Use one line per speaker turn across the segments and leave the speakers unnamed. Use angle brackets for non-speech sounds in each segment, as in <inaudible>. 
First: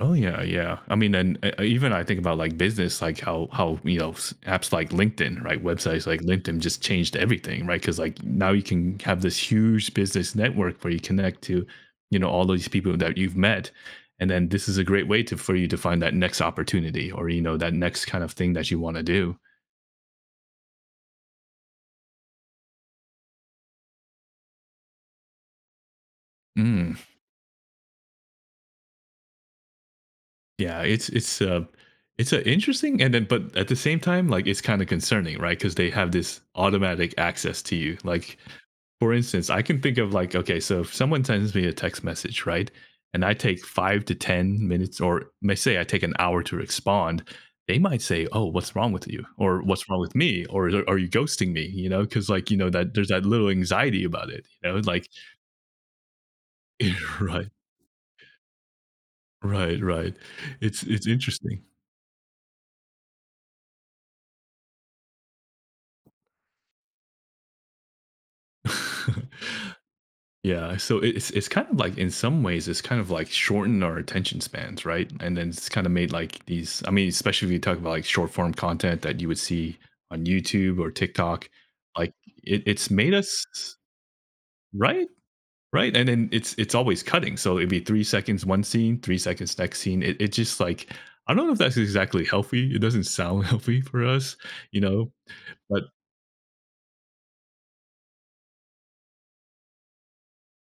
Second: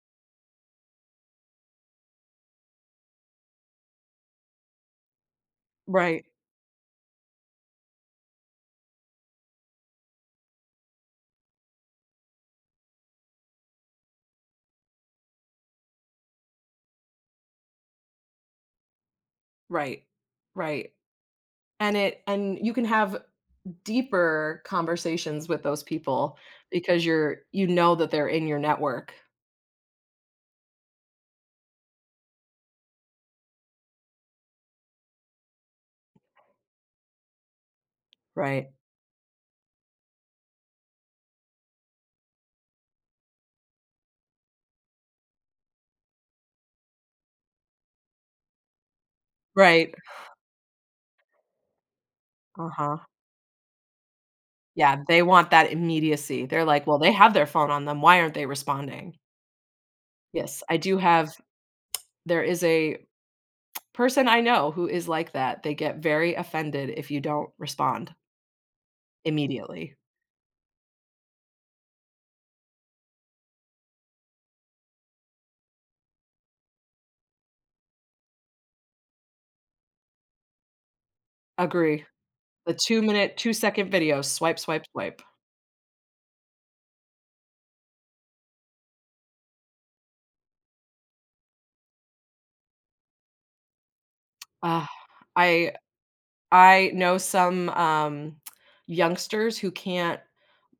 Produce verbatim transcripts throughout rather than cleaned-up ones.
Oh, yeah, yeah. I mean, and uh, even I think about, like, business, like how how, you know, s apps like LinkedIn, right? Websites like
Right.
LinkedIn just changed everything, right, 'cause, like, now you can have this huge business network where you connect to, you know, all these people that you've met, and then this is a great way to for you to find that next opportunity, or, you know, that next kind of thing that you wanna do.
Right. Right, and it and you can have deeper conversations with those people,
Mm.
because you're you know that they're in your network.
Yeah, it's it's, uh It's, uh, interesting, and then but at the same time, like, it's kinda concerning, right, 'cause they have this automatic access to you, like
Right.
for instance, I can think of, like Okay, so if someone sends me a text message, right, and I take five to ten minutes or, may say I take an hour to respond, they might say, "Oh, what's wrong with you?" or "What's
Right.
wrong with me?" or i or "A are you ghosting me?" you know, 'cause, like, you know, that
Uh-huh.
there's that little anxiety about it, you know,
Yeah,
like
they want that immediacy, they're, like, "Well, they
<chuckles>
have their
Right.
phone on them, why aren't they responding?"
Right, right.
Yes, I
It's
do
it's
have
interesting.
There is a <tsk> person I know who is like that. They get very offended if you don't respond
<chuckles>
immediately.
Yeah, so it it's it's kind of like in some ways, it's kind of like shortened our attention spans, right, and then it's kinda made, like, these I mean, especially if you talk about, like, short-form content that you would see on YouTube or TikTok,
Agree.
like, it
The
it's made
two-minute,
us s
two-second video, swipe, swipe,
Right?
swipe.
Right, and then it's it's always cutting, so it'd be three seconds one scene, three seconds next scene, it it just like I don't know if that's exactly healthy, it doesn't sound healthy for us, you
Ugh,
know,
I
but
I know some, um, <tsk> youngsters who can't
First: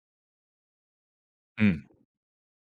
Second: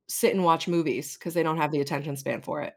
sit and watch movies, 'cause they don't have the
Mm.
attention span for it.